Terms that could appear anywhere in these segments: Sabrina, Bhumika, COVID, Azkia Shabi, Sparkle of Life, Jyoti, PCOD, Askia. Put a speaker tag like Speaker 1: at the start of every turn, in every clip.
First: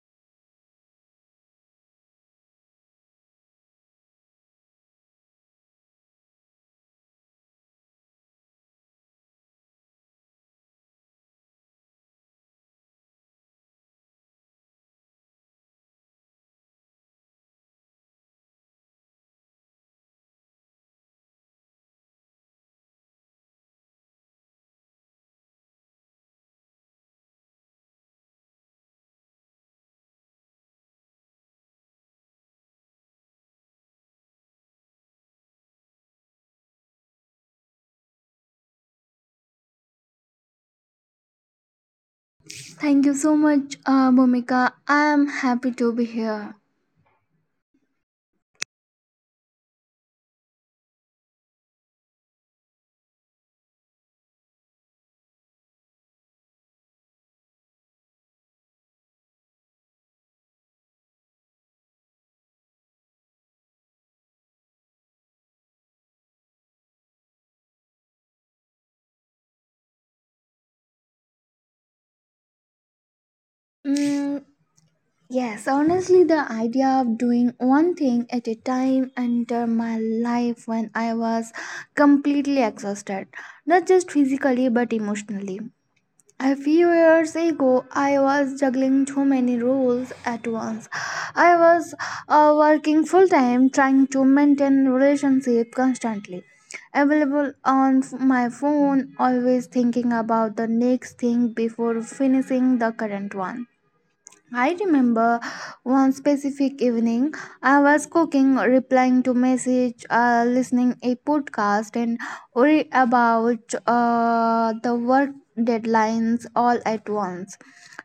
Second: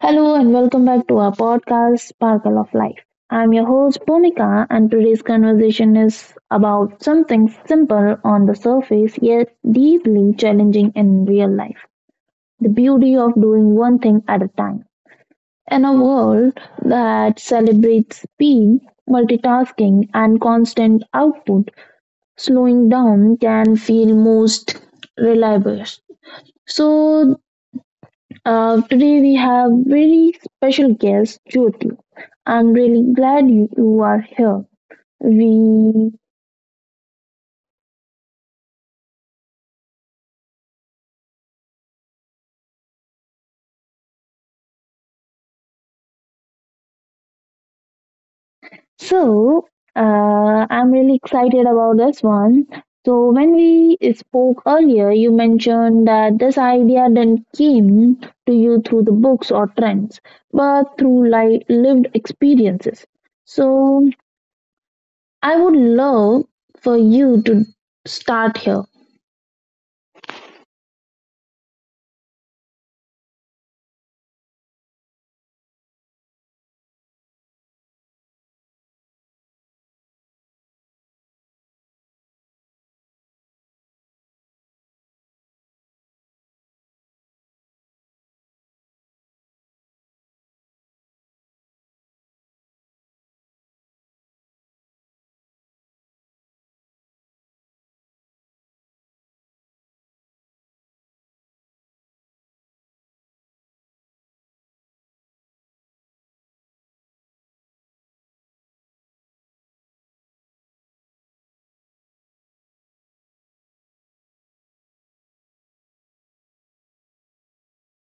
Speaker 1: Hello and welcome back to our podcast, Sparkle of Life. I'm your host, Bhumika, and today's conversation is about something simple on the surface yet deeply challenging in real life, the beauty of doing one thing at a time. In a world that celebrates speed, multitasking, and constant output, slowing down can feel most reliable. So, Today we have very special guest Jyoti. I'm really glad you are here. We
Speaker 2: Thank you so much, Bhumika. I am happy to be here.
Speaker 1: so I'm really excited about this one. So when we spoke earlier, you mentioned that this idea then came to you through the books or trends, but through like lived experiences. So I would love for you to start here.
Speaker 2: Mm, yes, honestly, the idea of doing one thing at a time entered my life when I was completely exhausted, not just physically but emotionally. A few years ago, I was juggling too many roles at once. I was working full time, trying to maintain relationship constantly, available on my phone, always thinking about the next thing before finishing the current one. I remember one specific evening I was cooking, replying to message, listening a podcast and worry about the work deadlines all at once.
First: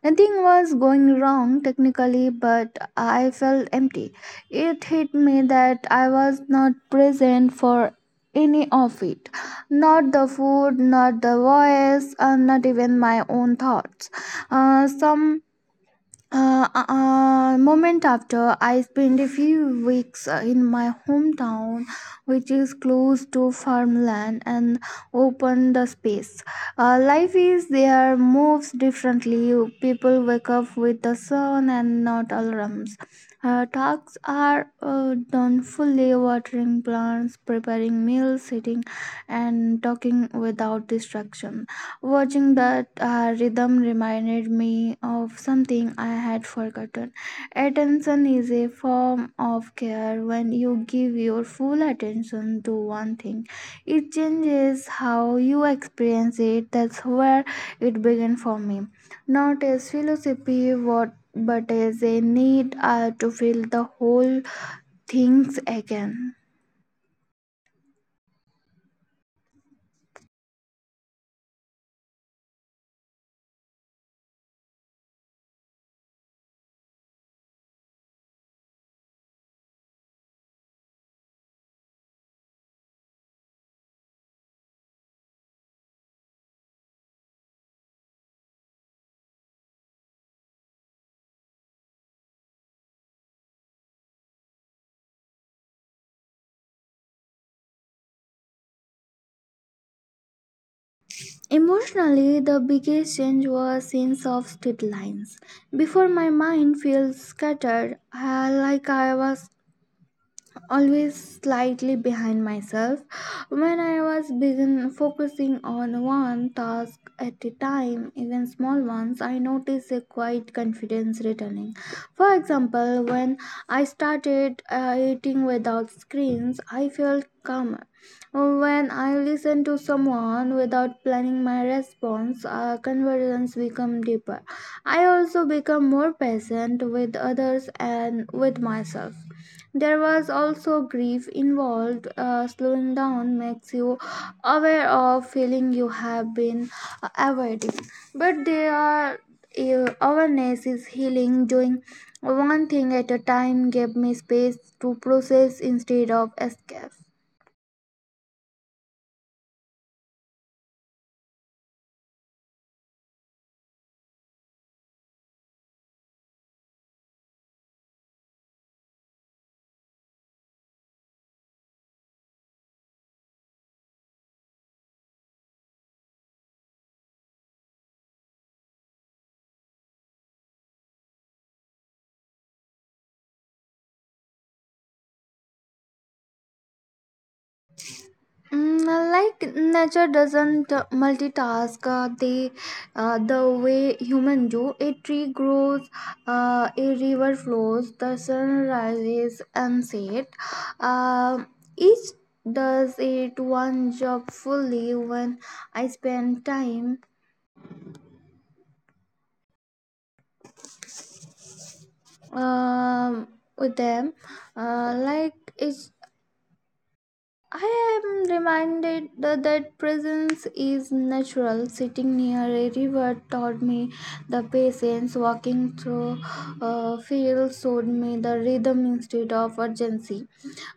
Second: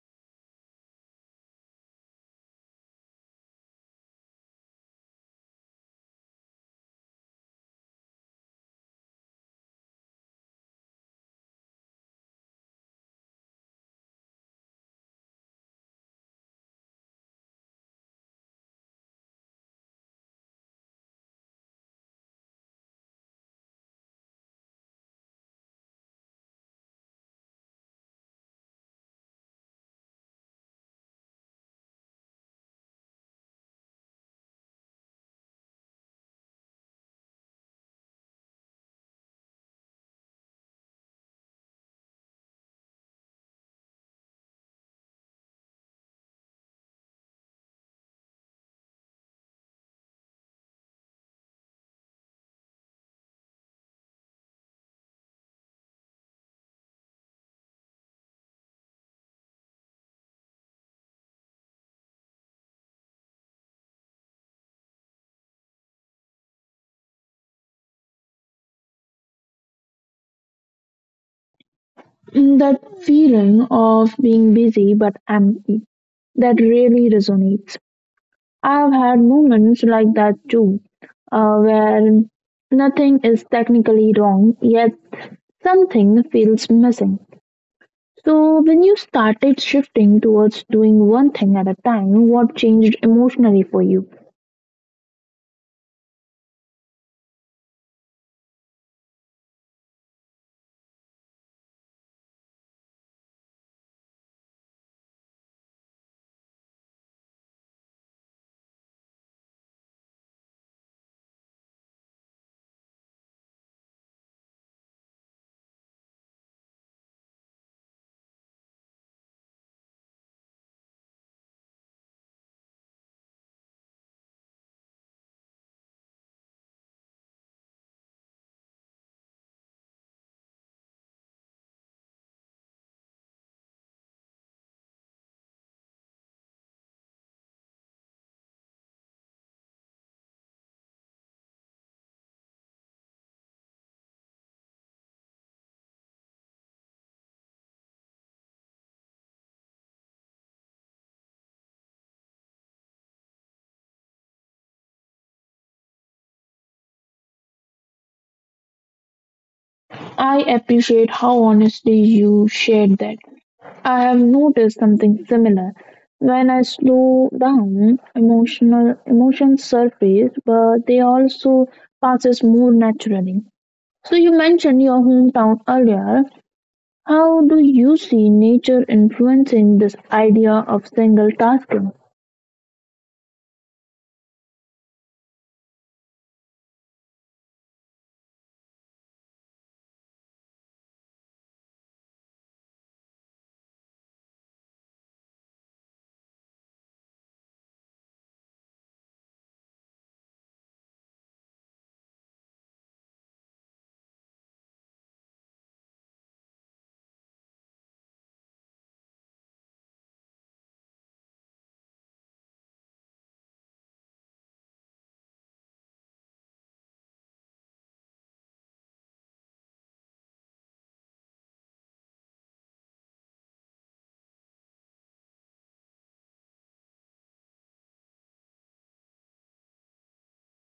Speaker 2: Nothing was going wrong technically, but I felt empty. It hit me that I was not present for any of it. Not the food, not the voice, and not even my own thoughts. Some Moment after, I spent a few weeks in my hometown, which is close to farmland and open the space. Life is there, moves differently. People wake up with the sun and not alarms. Tasks are done fully, watering plants, preparing meals, sitting, and talking without distraction. Watching that rhythm reminded me of something I had forgotten. Attention is a form of care. When you give your full attention to one thing, it changes how you experience it. That's where it began for me. Not as philosophy, what, but as a need to feel the whole things again.
Speaker 1: That feeling of being busy but empty, that really resonates. I've had moments like that too, where nothing is technically wrong, yet something feels missing. So, when you started shifting towards doing one thing at a time, what changed emotionally for you?
Speaker 2: Emotionally, the biggest change was sense of deadlines. Before my mind felt scattered, like I was always slightly behind myself when I was begin focusing on one task at a time, even small ones. I noticed a quiet confidence returning. For example, when I started eating without screens, I felt calmer. When I listen to someone without planning my response, conversations become deeper. I also become more patient with others and with myself. There was also grief involved. Slowing down makes you aware of feeling you have been avoiding, but there are awareness is healing. Doing one thing at a time gave me space to process instead of escape.
Speaker 1: I appreciate how honestly you shared that. I have noticed something similar. When I slow down, emotional emotions surface, but they also passes more naturally. So you mentioned your hometown earlier. How do you see nature influencing this idea of single tasking?
Speaker 2: Mm, like nature doesn't multitask, the way human do. A tree grows, a river flows, the sun rises and set. uh, each does it one job fully. When I spend time um with them, like it I am reminded that, that presence is natural. Sitting near a river taught me the patience. Walking through fields showed me the rhythm instead of urgency.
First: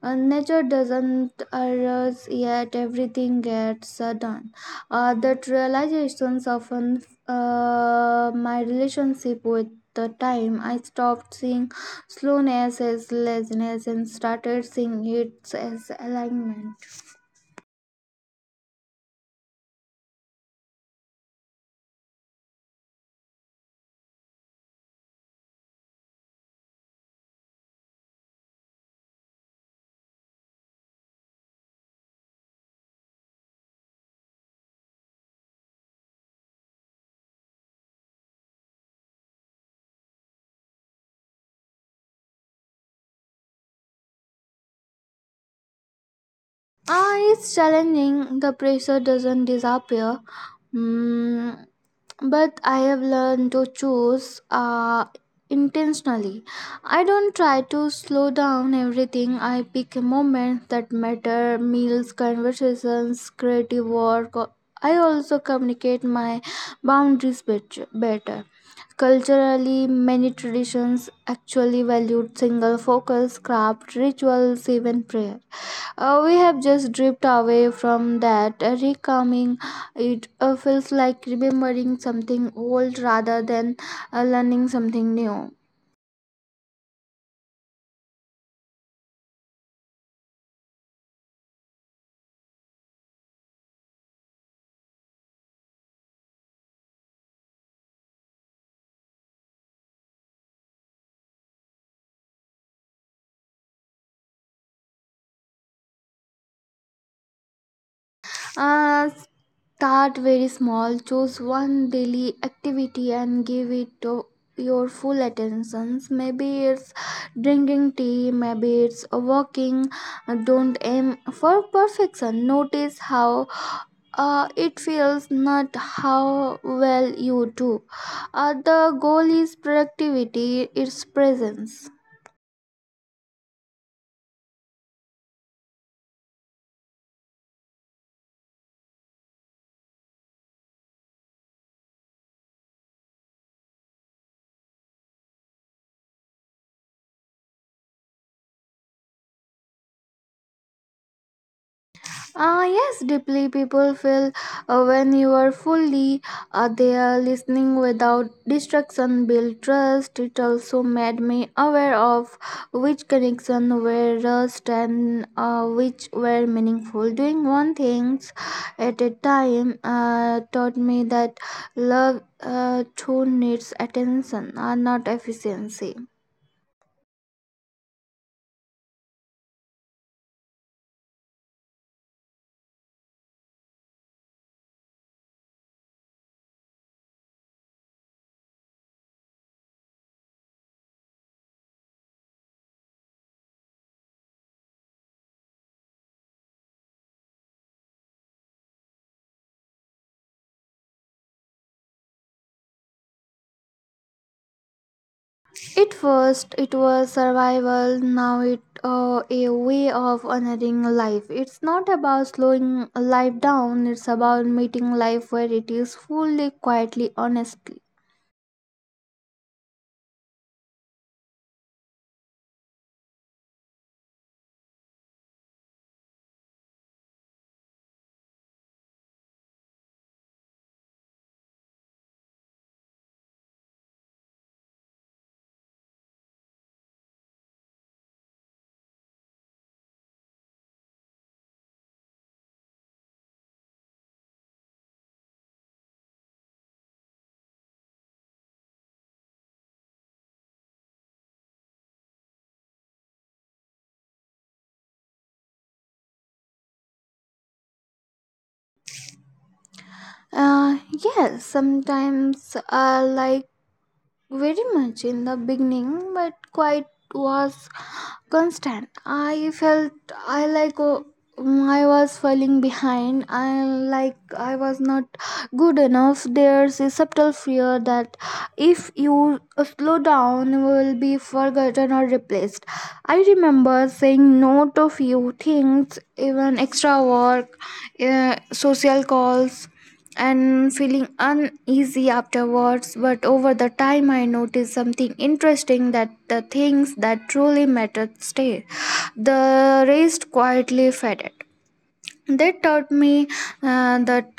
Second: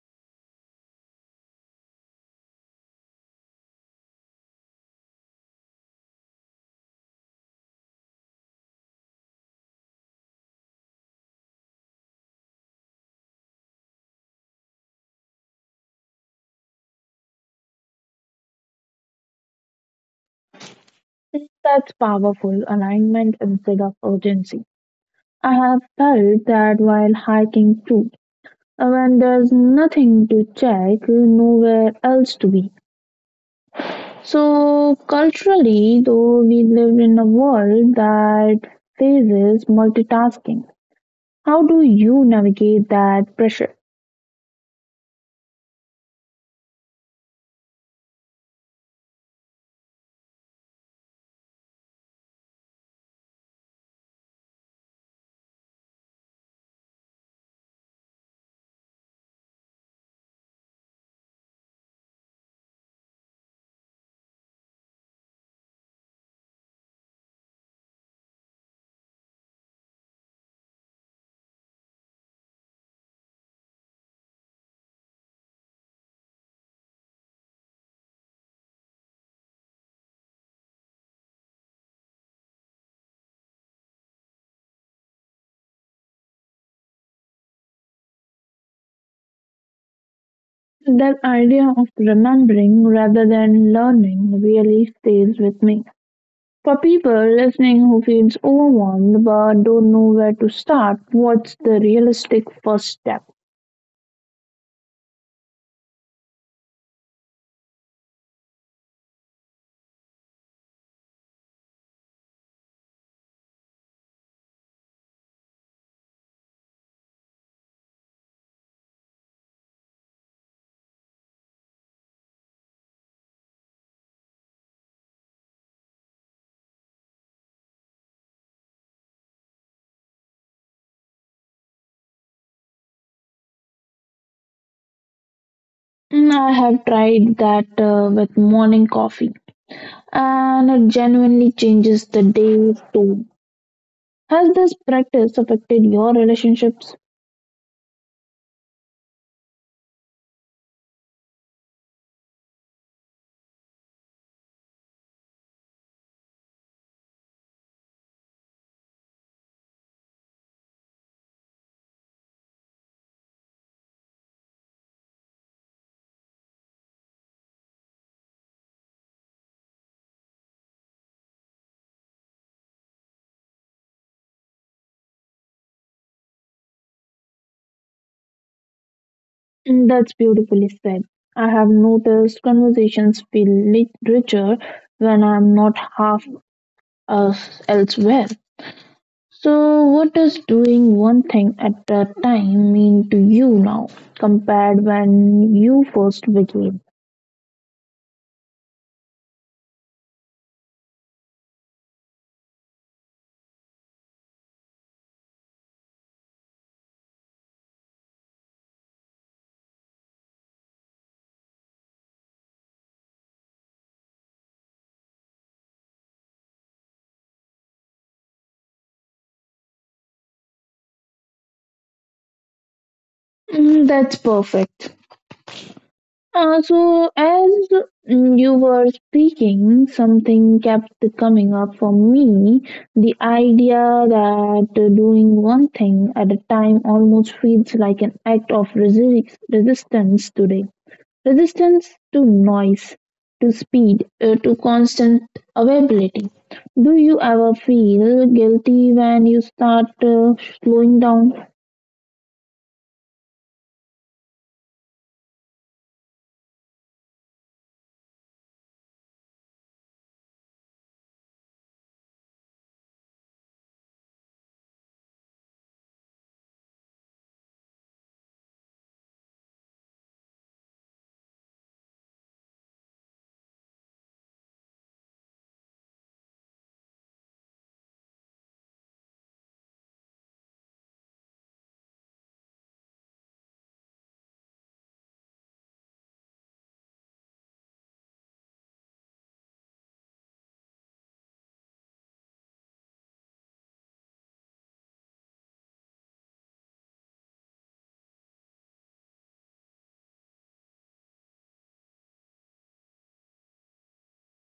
Speaker 2: Nature doesn't arise, yet everything gets sudden. That realization softened my relationship with the time. I stopped seeing slowness as laziness and started seeing it as alignment.
Speaker 1: That's powerful alignment instead of urgency. I have felt that while hiking too. When there's nothing to check, nowhere else to be. So, culturally, though, we live in a world that faces multitasking. How do you navigate that pressure?
Speaker 2: Ah, it's challenging. The pressure doesn't disappear. Mm, but I have learned to choose intentionally. I don't try to slow down everything. I pick moments that matter: meals, conversations, creative work. I also communicate my better. Culturally, many traditions actually valued single focus, craft, rituals, even prayer. We have just dripped away from that. Recalming, it feels like remembering something old rather than learning something new.
Speaker 1: That idea of remembering rather than learning really stays with me. For people listening who feels overwhelmed but don't know where to start, what's the realistic first step?
Speaker 2: Uh, Start very small, choose one daily activity and give it to your full attention. Maybe it's drinking tea, maybe it's walking. Don't aim for perfection. Notice how it feels, not how well you do. The goal is productivity, its presence.
Speaker 1: Mm, I have tried that with morning coffee, and it genuinely changes the day's tone. Has this practice affected your relationships?
Speaker 2: Ah, yes, deeply people feel when you are fully there. Listening without distraction, build trust. It also made me aware of which connection were rust and which were meaningful. Doing one things at a time taught me that love too needs attention, not efficiency.
Speaker 1: Mm, that's beautifully said. I have noticed conversations feel richer when I'm not half us elsewhere. So, what does doing one thing at a time mean to you now compared when you first began?
Speaker 2: At first, it was survival. Now it a way of honoring life. It's not about slowing life down. It's about meeting life where it is, fully, quietly, honestly.
Speaker 1: Mm, that's perfect. So, as you were speaking, something kept coming up for me. The idea that doing one thing at a time almost feels like an act of resistance today. Resistance to noise, to speed, to constant availability. Do you ever feel guilty when you start slowing down?
Speaker 2: Yes. Sometimes I like very much in the beginning, but quite was constant. I felt, i like uh, I was falling behind. I like I was not good enough. There's a subtle fear that if you slow down, you will be forgotten or replaced. I remember saying no to few things, even extra work, social calls, and feeling uneasy afterwards. But over the time I noticed something interesting, that the things that truly mattered stayed, the rest quietly faded. That taught me that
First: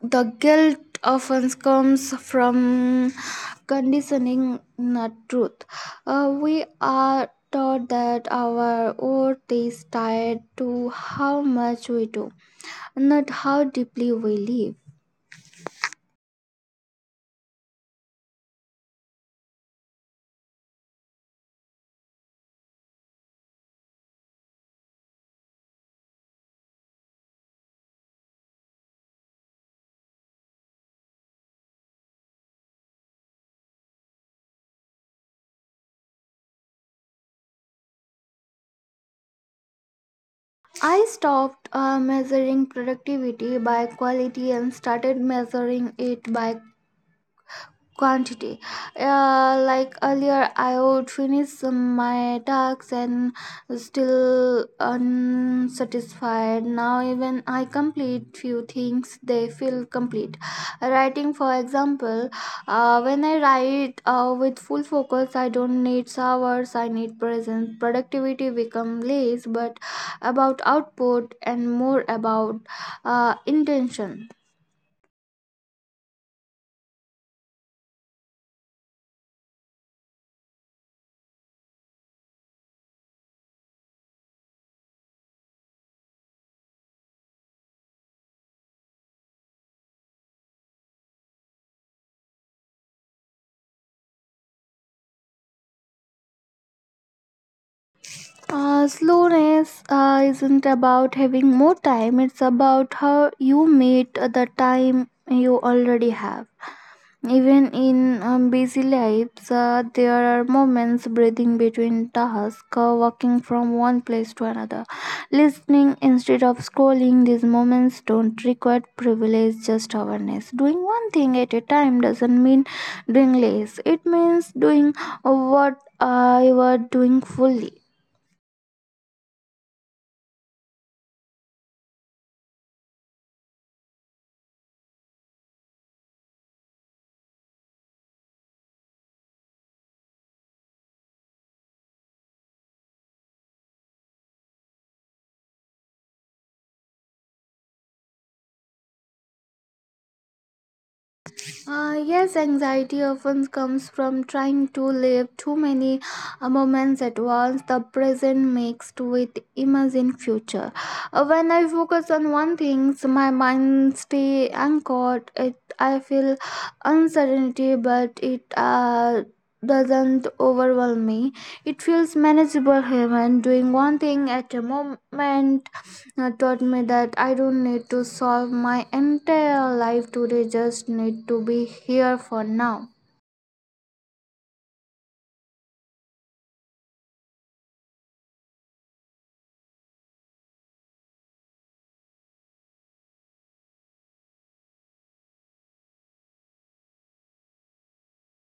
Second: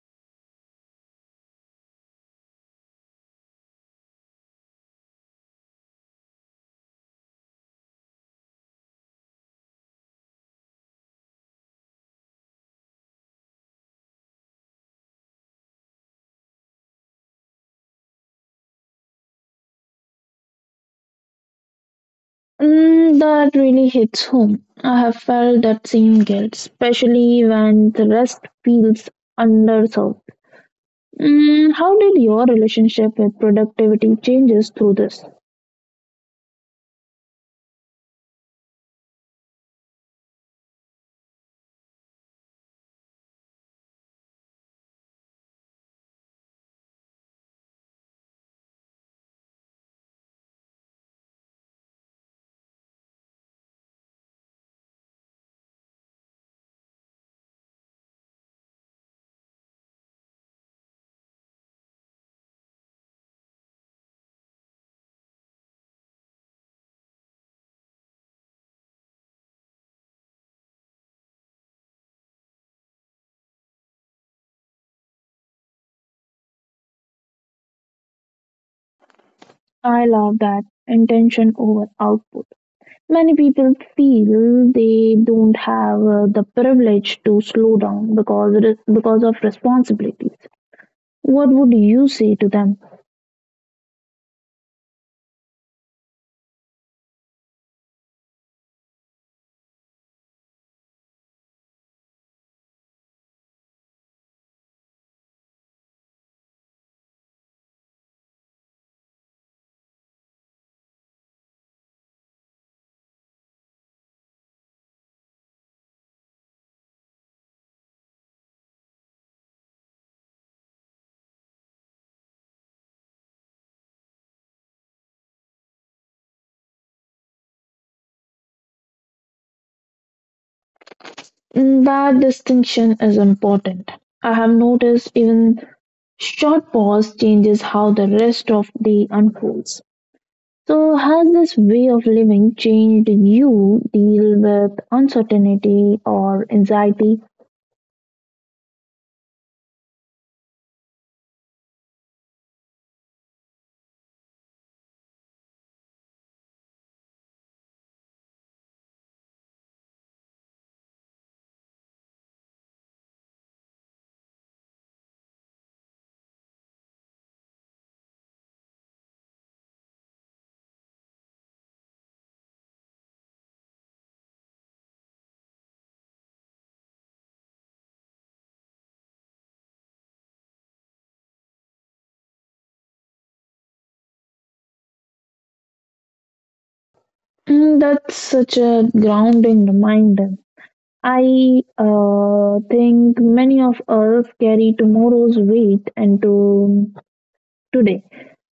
Speaker 2: the guilt often comes from conditioning, not truth. We are taught that our worth is tied to how much we do, not how deeply we live.
Speaker 1: Mm, that really hits home. I have felt that same guilt, especially when the rest feels underserved. Mm, how did your relationship with productivity changes through this?
Speaker 2: I stopped measuring productivity by quality and started measuring it by quantity. Like earlier, I would finish my tasks and still unsatisfied. Now, even I complete few things, they feel complete. Writing, for example, when I write with full focus, I don't need hours. I need presence. Productivity become less, but about output and more about intention.
Speaker 1: I love that, intention over output. Many people feel they don't have the privilege to slow down because it is because of responsibilities. What would you say to them?
Speaker 2: Slowness isn't about having more time, it's about how you meet the time you already have. Even in busy lives, there are moments breathing between tasks, walking from one place to another, listening instead of scrolling. These moments don't require privilege, just awareness. Doing one thing at a time doesn't mean doing less, it means doing what you are doing fully.
Speaker 1: Mm, that distinction is important. I have noticed even short pause changes how the rest of the unfolds. So, has this way of living changed you deal with uncertainty or anxiety?
Speaker 2: Yes, anxiety often comes from trying to live too many moments at once, the present mixed with imagined future. When I focus on one thing, so my mind stay anchored. It, I feel uncertainty, but it doesn't overwhelm me. It feels manageable here when doing one thing at a moment taught me that I don't need to solve my entire life today, just need to be here for now.
Speaker 1: Mm, that's such a grounding reminder. I think many of us carry tomorrow's weight into today.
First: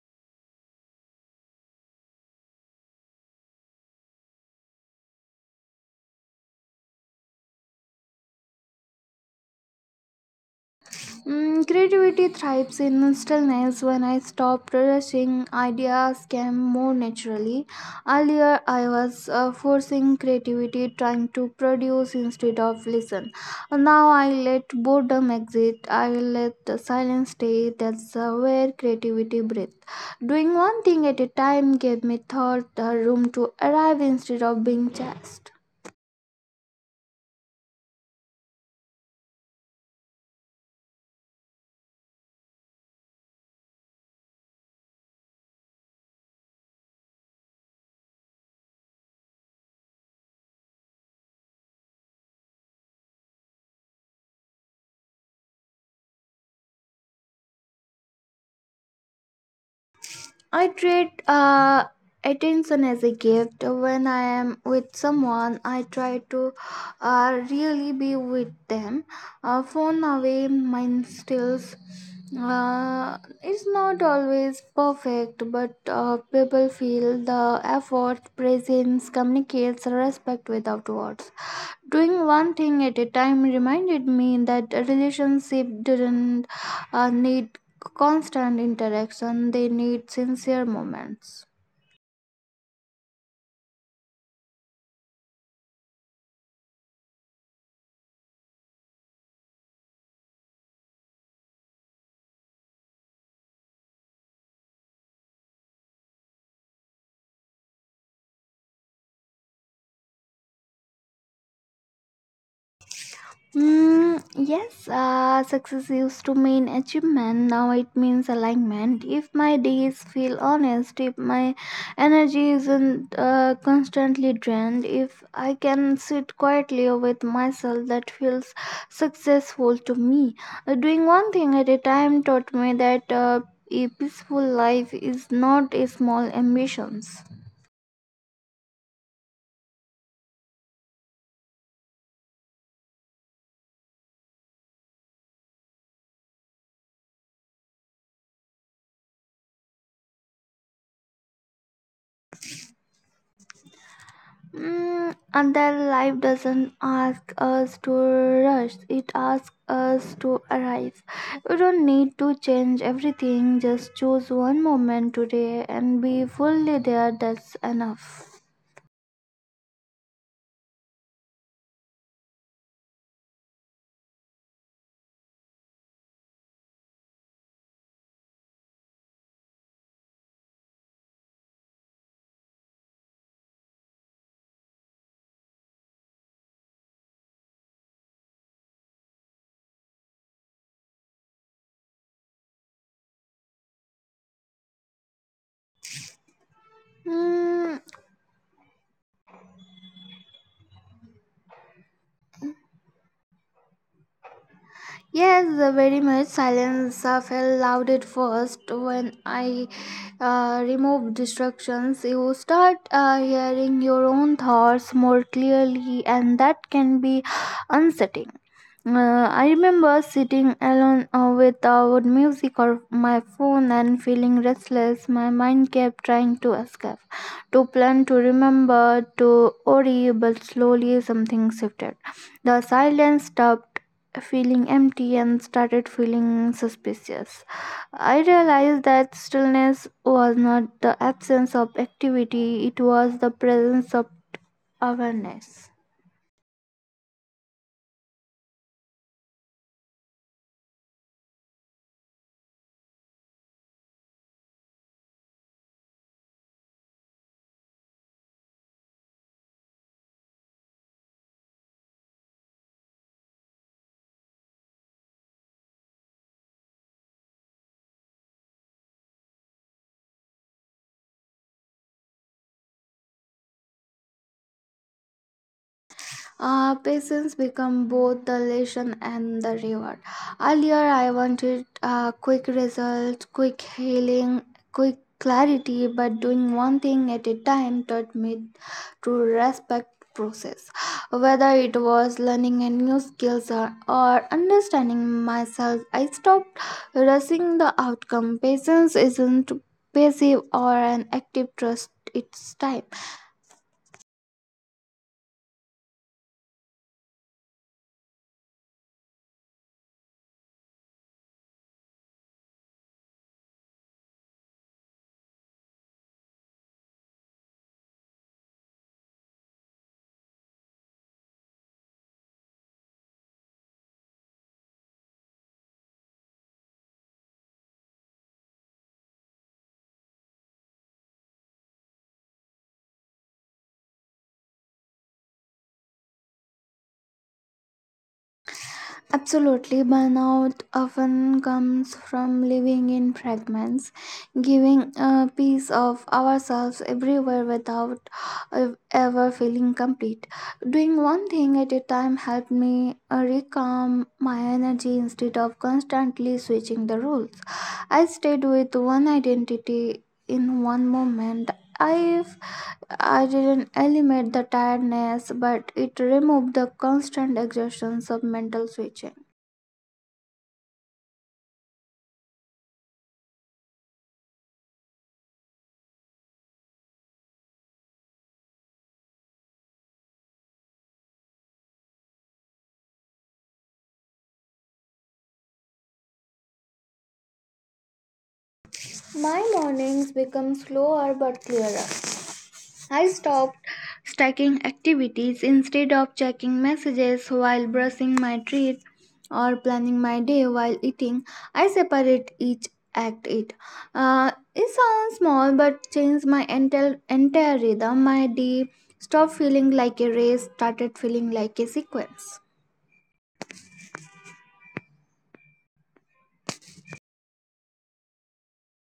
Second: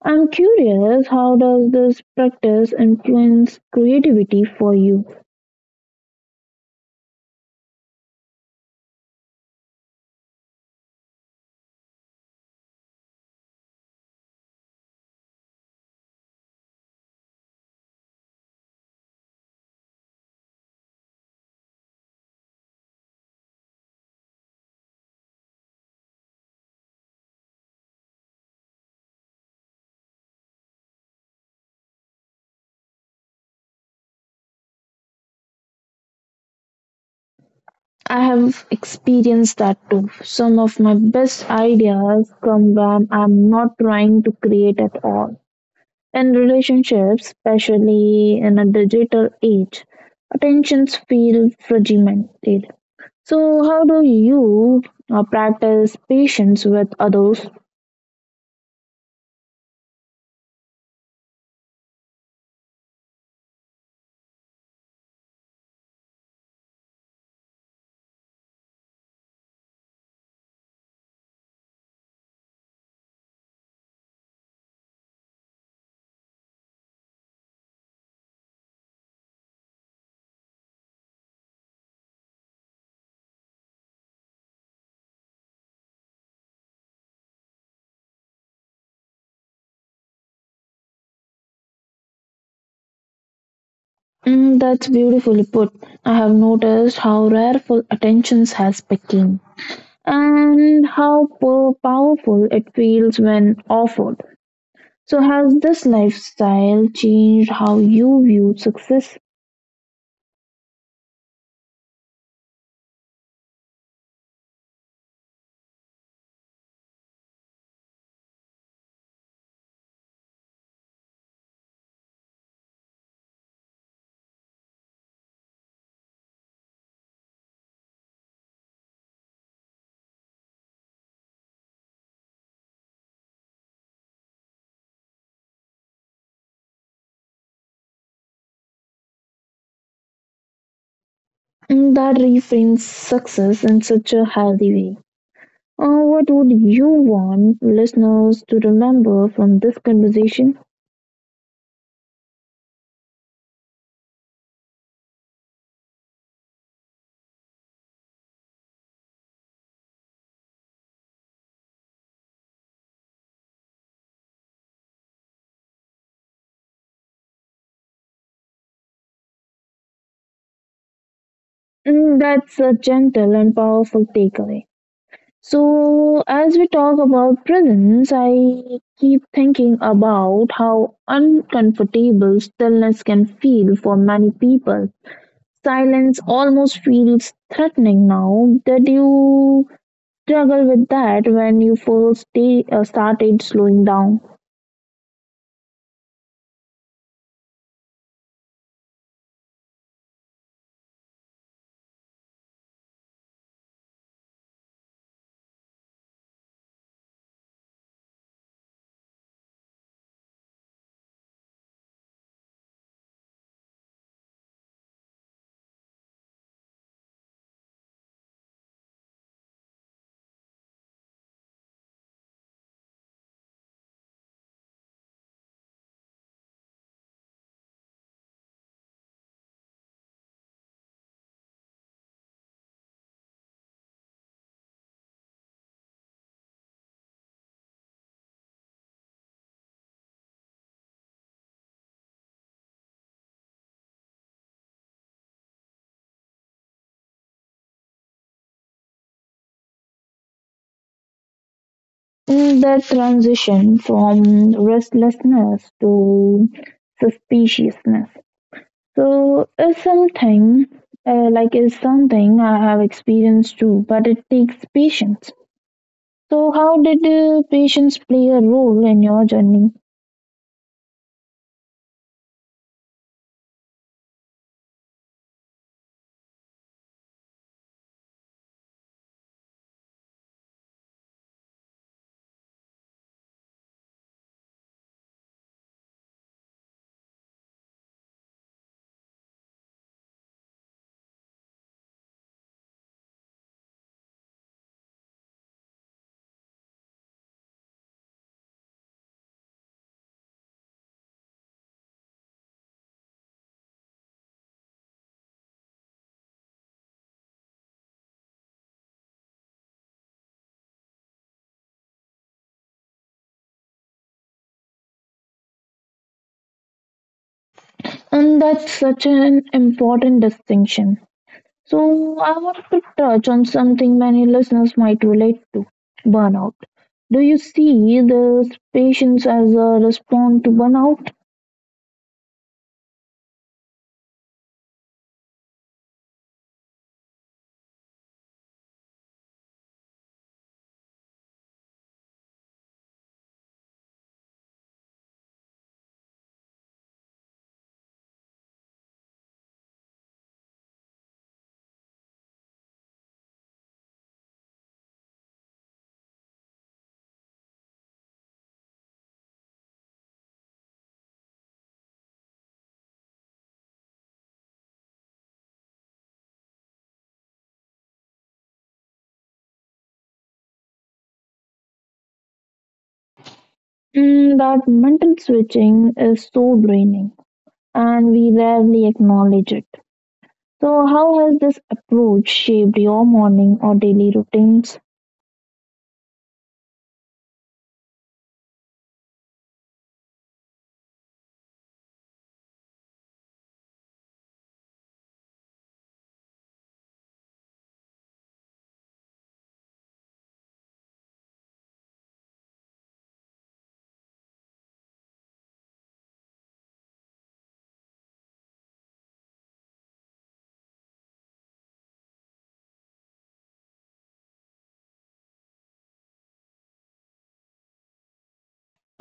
Speaker 1: I'm curious, how does this practice influence creativity for you?
Speaker 2: Mm, creativity thrives in stillness. When I stopped rushing, ideas came more naturally. Earlier, I was forcing creativity, trying to produce instead of listen. Now, I let boredom exit. I let the silence stay. That's where creativity breathes. Doing one thing at a time gave me thought room to arrive instead of being chased.
Speaker 1: I have experienced that too. Some of my best ideas come when I'm not trying to create at all. In relationships, especially in a digital age, attentions feel fragmented. So, how do you practice patience with others?
Speaker 2: I treat attention as a gift. When I am with someone, I try to really be with them. Phone away, mind stills. It's not always perfect, but people feel the effort. Presence communicates respect without words. Doing one thing at a time reminded me that a relationship didn't need constant interaction, they need sincere moments.
Speaker 1: Mm, that's beautifully put. I have noticed how rareful attention has become and how powerful it feels when offered. So, has this lifestyle changed how you view success?
Speaker 2: Mm, yes, success used to mean achievement. Now it means alignment. If my days feel honest, if my energy isn't constantly drained, if I can sit quietly with myself, that feels successful to me. Doing one thing at a time taught me that a peaceful life is not a small ambitions.
Speaker 1: Mm, that reframes success in such a healthy way. What would you want listeners to remember from this conversation?
Speaker 2: Mm, and their life doesn't ask us to rush, it asks us to arise. You don't need to change everything, just choose one moment today and be fully there, that's enough.
Speaker 1: Mm, that's a gentle and powerful takeaway. So, as we talk about prisons, I keep thinking about how uncomfortable stillness can feel for many people. Silence almost feels threatening now. Did you struggle with that when you first day, started slowing down?
Speaker 2: Mm, yes, very much. Silence felt loud at first. When I remove distractions, you start hearing your own thoughts more clearly, and that can be unsettling. I remember sitting alone without music or my phone and feeling restless. My mind kept trying to escape, to plan, to remember, to worry, but slowly something shifted. The silence stopped feeling empty and started feeling suspicious. I realized that stillness was not the absence of activity, it was the presence of awareness.
Speaker 1: Mm, the transition from restlessness to suspiciousness. So it's something is something I have experienced too, but it takes patience. So how did patience play a role in your journey?
Speaker 2: Patience become both the lesson and the reward. Earlier, I wanted quick results, quick healing, quick clarity, but doing one thing at a time taught me to respect process, whether it was learning a new skills or understanding myself. I stopped rushing the outcome. Patience isn't passive or an active trust, it's time.
Speaker 1: And that's such an important distinction. So I want to touch on something many listeners might relate to: burnout. Do you see this patience as a response to burnout?
Speaker 2: Absolutely, burnout often comes from living in fragments, giving a piece of ourselves everywhere without ever feeling complete. Doing one thing at a time helped me recalm my energy instead of constantly switching the roles. I stayed with one identity in one moment. I have I didn't eliminate the tiredness, but it removed the constant exertions of mental switching.
Speaker 1: Mm, that mental switching is so draining, and we rarely acknowledge it. So, how has this approach shaped your morning or daily routines?
Speaker 2: My mornings become slower but clearer. I stopped stacking activities, instead of checking messages while brushing my teeth or planning my day while eating. I separate each act it. It sounds small but changed my entire rhythm. My day stopped feeling like a race, started feeling like a sequence.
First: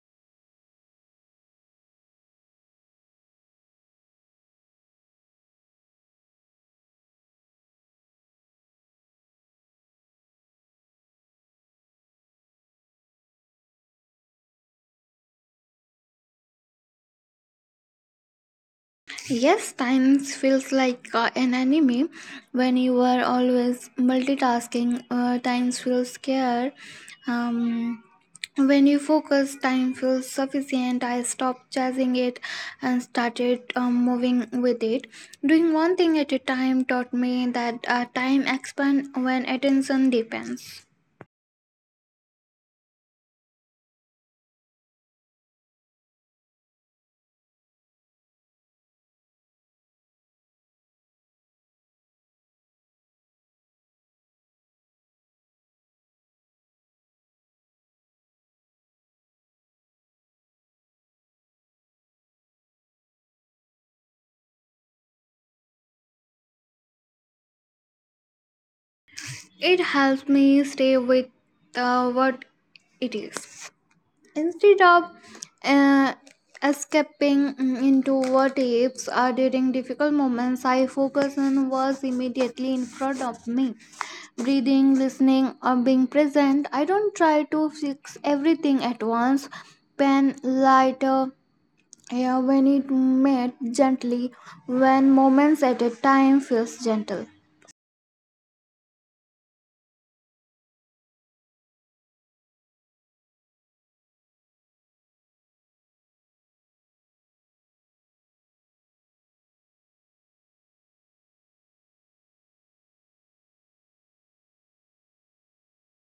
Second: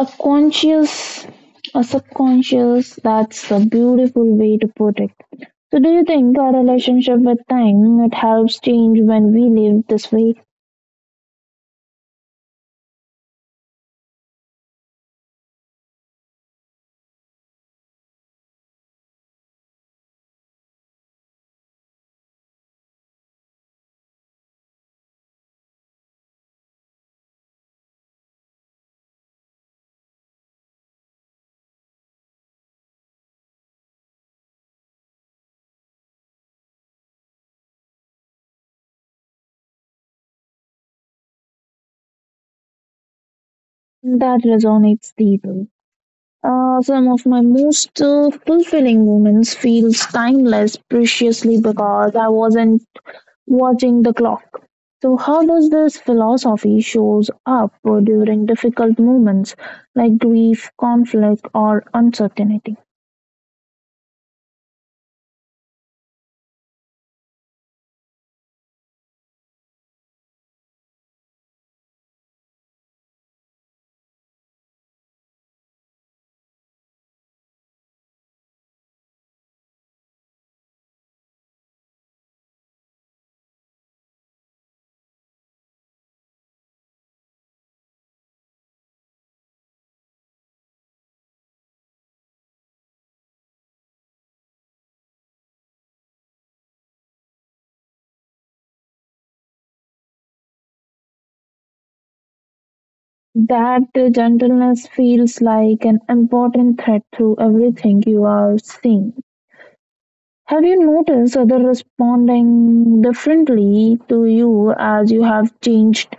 Speaker 1: Subconscious or subconscious, that's a beautiful way to put it. So, do you think our relationship with time it helps change when we live this way?
Speaker 2: Yes, time feels like an enemy when you are always multitasking. Time feels scared. Um, when you focus, time feels sufficient. I stopped chasing it and started moving with it. Doing one thing at a time taught me that time expands when attention depends.
Speaker 1: That resonates deeply. Some of my most fulfilling moments feels timeless, preciously because I wasn't watching the clock. So how does this philosophy shows up during difficult moments like grief, conflict or uncertainty?
Speaker 2: It helps me stay with what it is, instead of uh, escaping into what ifs. During difficult moments I focus on what's immediately in front of me, breathing, listening, or being present. I don't try to fix everything at once. Pen lighter, yeah, when it met gently, when moments at a time feels gentle.
Speaker 1: That gentleness feels like an important thread through everything you are seeing. Have you noticed others responding differently to you as you have changed?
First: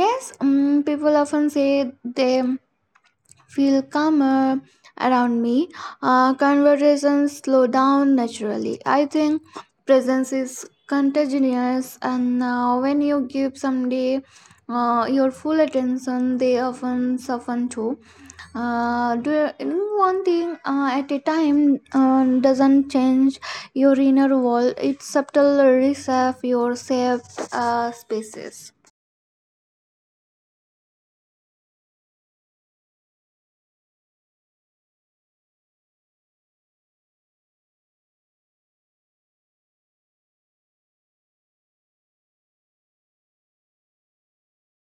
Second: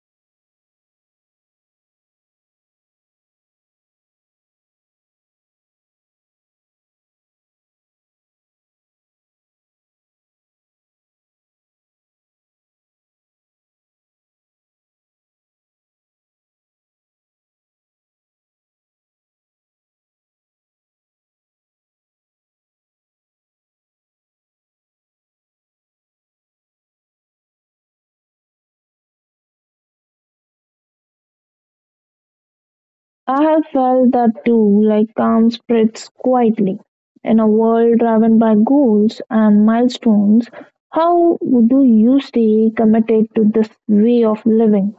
Speaker 2: Yes, mm, people often say they feel calmer around me. Conversations slow down naturally. I think presence is contagious, and when you give somebody your full attention, they often soften too. One thing at a time doesn't change your inner wall. It's subtle reshape your safe spaces.
Speaker 1: I have felt that too, like calm spreads quietly. In a world driven by goals and milestones, how do you stay committed to this way of living?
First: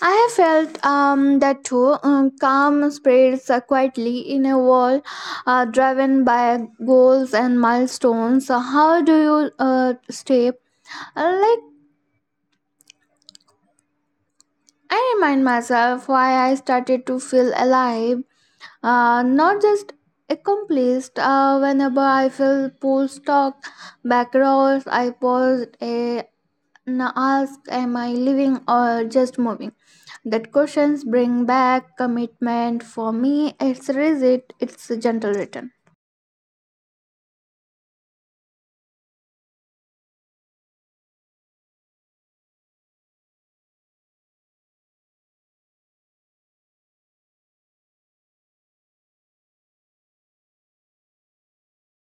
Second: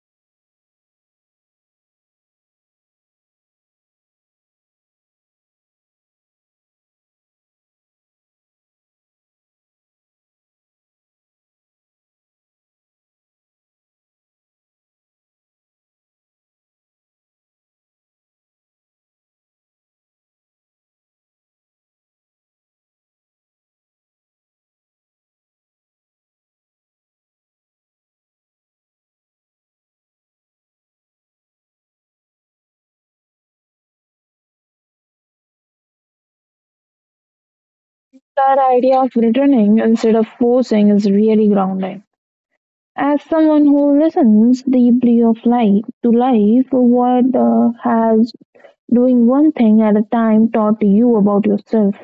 Speaker 2: I have felt that too. Calm spreads quietly in a world driven by goals and milestones. So how do you stay? Like I remind myself why I started, to feel alive, not just accomplished. Whenever I feel pull stock back, I pause, and ask, am I living or just moving? That questions bring back commitment for me. It's rigid, it's a gentle return.
Speaker 1: That idea of returning instead of forcing is really grounding. As someone who listens deeply of life to life, what has doing one thing at a time taught you about yourself?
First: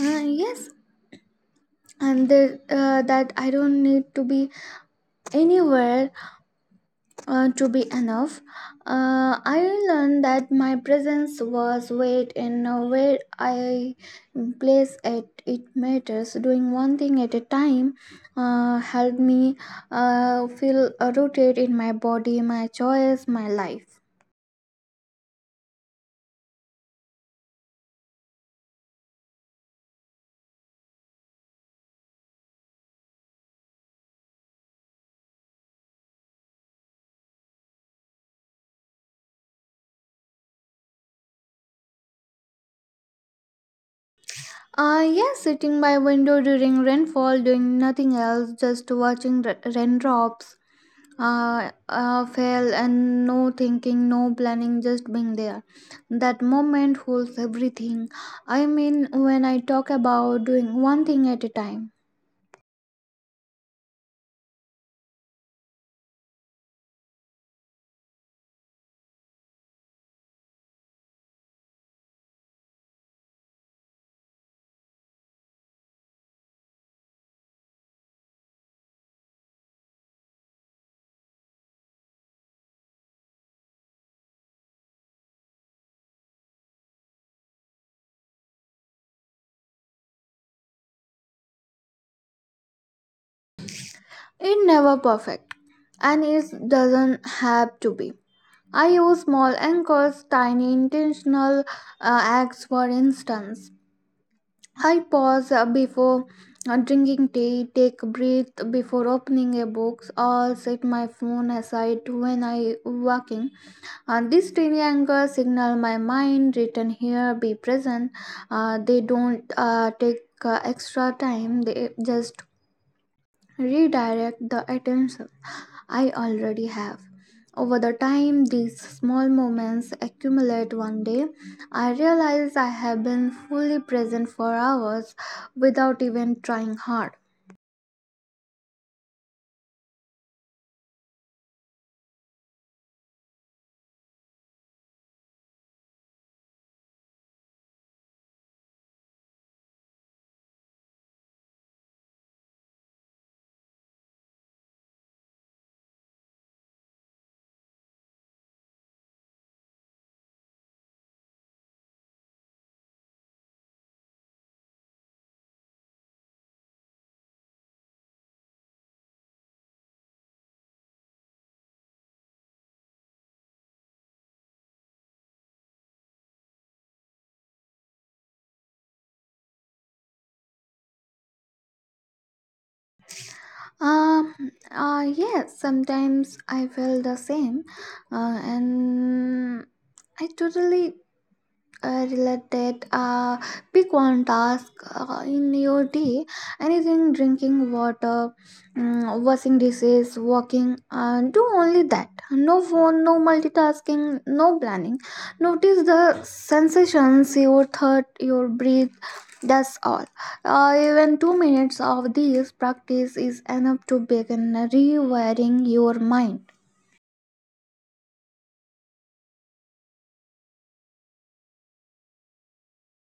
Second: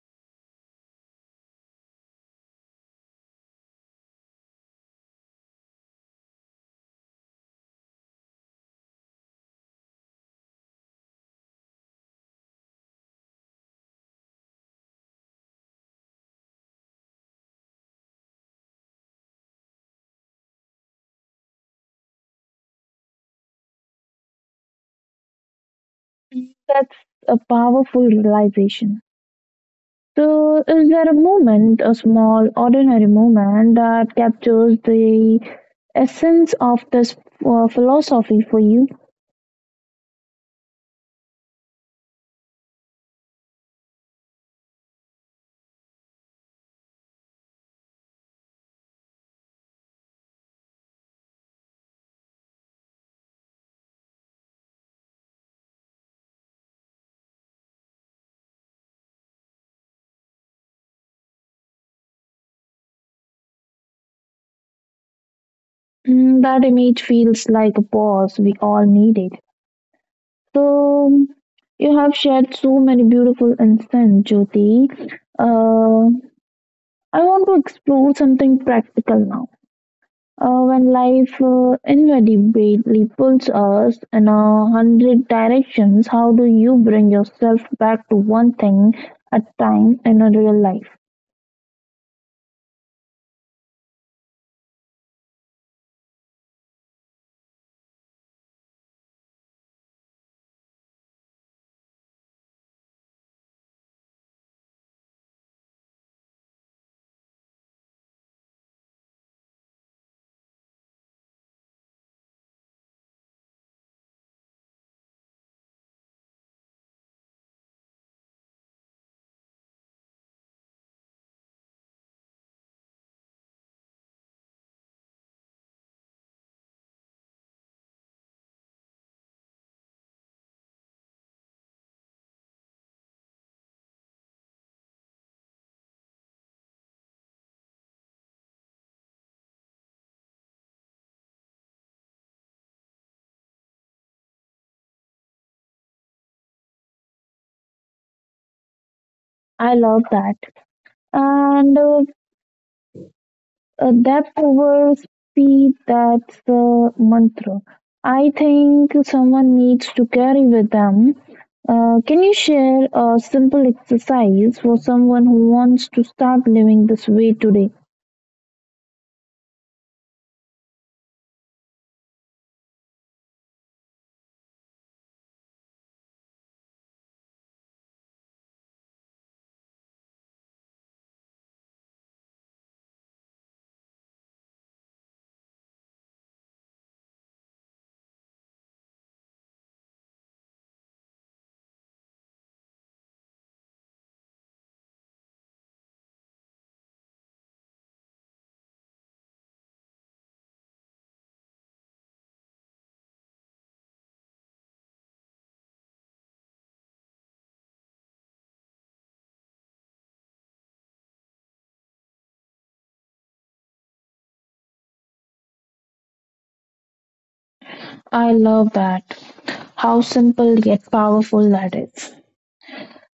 Speaker 2: Yes, that I don't need to be anywhere to be enough. I learned that my presence was weight and where I place it, it matters. Doing one thing at a time helped me feel rooted in my body, my choice, my life.
Speaker 1: That's a powerful realization. So, is there a moment, a small, ordinary moment, that captures the essence of this philosophy for you?
Speaker 2: Yes, sitting by window during rainfall, doing nothing else, just watching raindrops fail and no thinking, no planning, just being there. That moment holds everything. I mean, when I talk about doing one thing at a time,
Speaker 1: Mm, that image feels like a pause we all needed. So, you have shared so many beautiful insights, Jyoti. Uh, I want to explore something practical now. When life inevitably pulls us in a hundred directions, how do you bring yourself back to one thing at time in a real life?
Speaker 2: it never perfect, and it doesn't have to be. I use small anchors, tiny intentional acts, for instance. I pause before drinking tea, take a breath before opening a book, or set my phone aside when I walking. This triangle signal my mind written here be present. They don't take extra time. They just redirect the attention I already have. Over the time these small moments accumulate one day, I realize I have been fully present for hours without even trying hard.
Speaker 1: I love that. And Depth over speed, that's the mantra. I think someone needs to carry with them. Can you share a simple exercise for someone who wants to start living this way today?
Speaker 2: Um, yes, sometimes I feel the same, and I totally related. Pick one task in your day, anything: drinking water, washing dishes, walking. Do only that, no phone, no multitasking, no planning. Notice the sensations, your thought, your breath. That's all. Even 2 minutes of this practice is enough to begin rewiring your mind.
Speaker 1: I love that. How simple yet powerful that is.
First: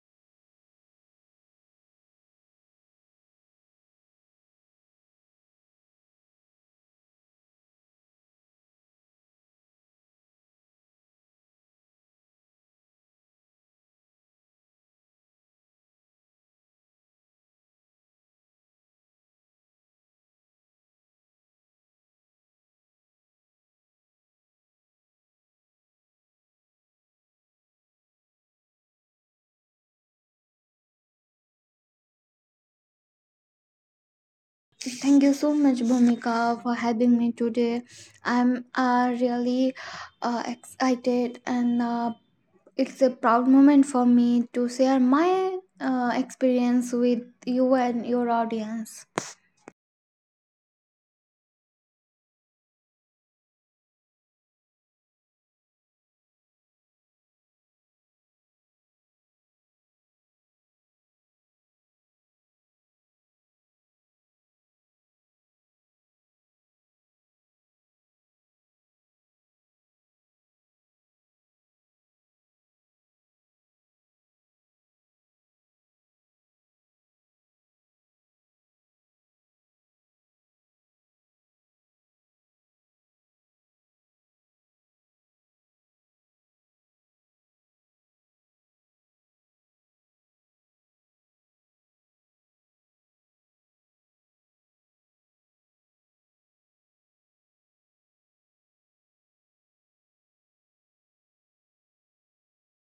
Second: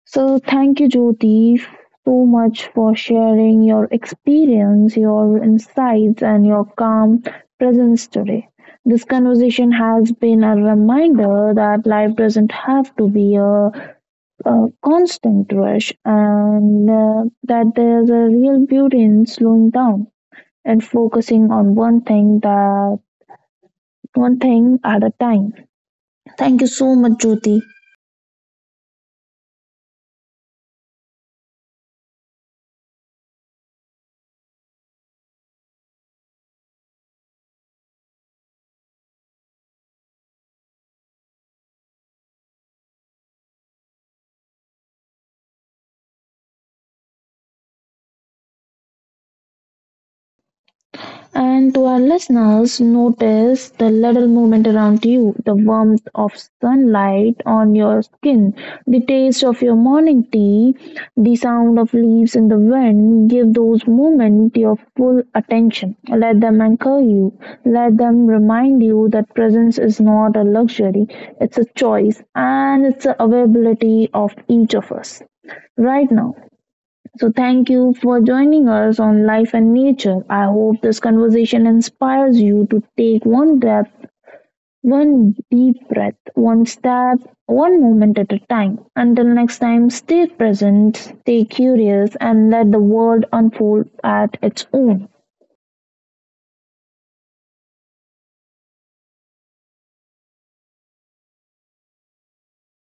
Speaker 1: So, thank you, Jyoti, so much for sharing your experience, your insights, and your calm presence today. This conversation has been a reminder that life doesn't have to be a constant rush and that there's a real beauty in slowing down and focusing on one thing at a time. Thank you so much, Jyoti.
Speaker 2: Thank you so much, Bhumika, for having me today. I'm really excited, and it's a proud moment for me to share my experience with you and your audience.
Speaker 1: And to our listeners, notice the little movement around you, the warmth of sunlight on your skin, the taste of your morning tea, the sound of leaves in the wind. Give those moments your full attention. Let them anchor you. Let them remind you that presence is not a luxury, it's a choice, and it's the availability of each of us right now. So, thank you for joining us on Life and Nature. I hope this conversation inspires you to take one breath, one deep breath, one step, one moment at a time. Until next time, stay present, stay curious, and let the world unfold at its own.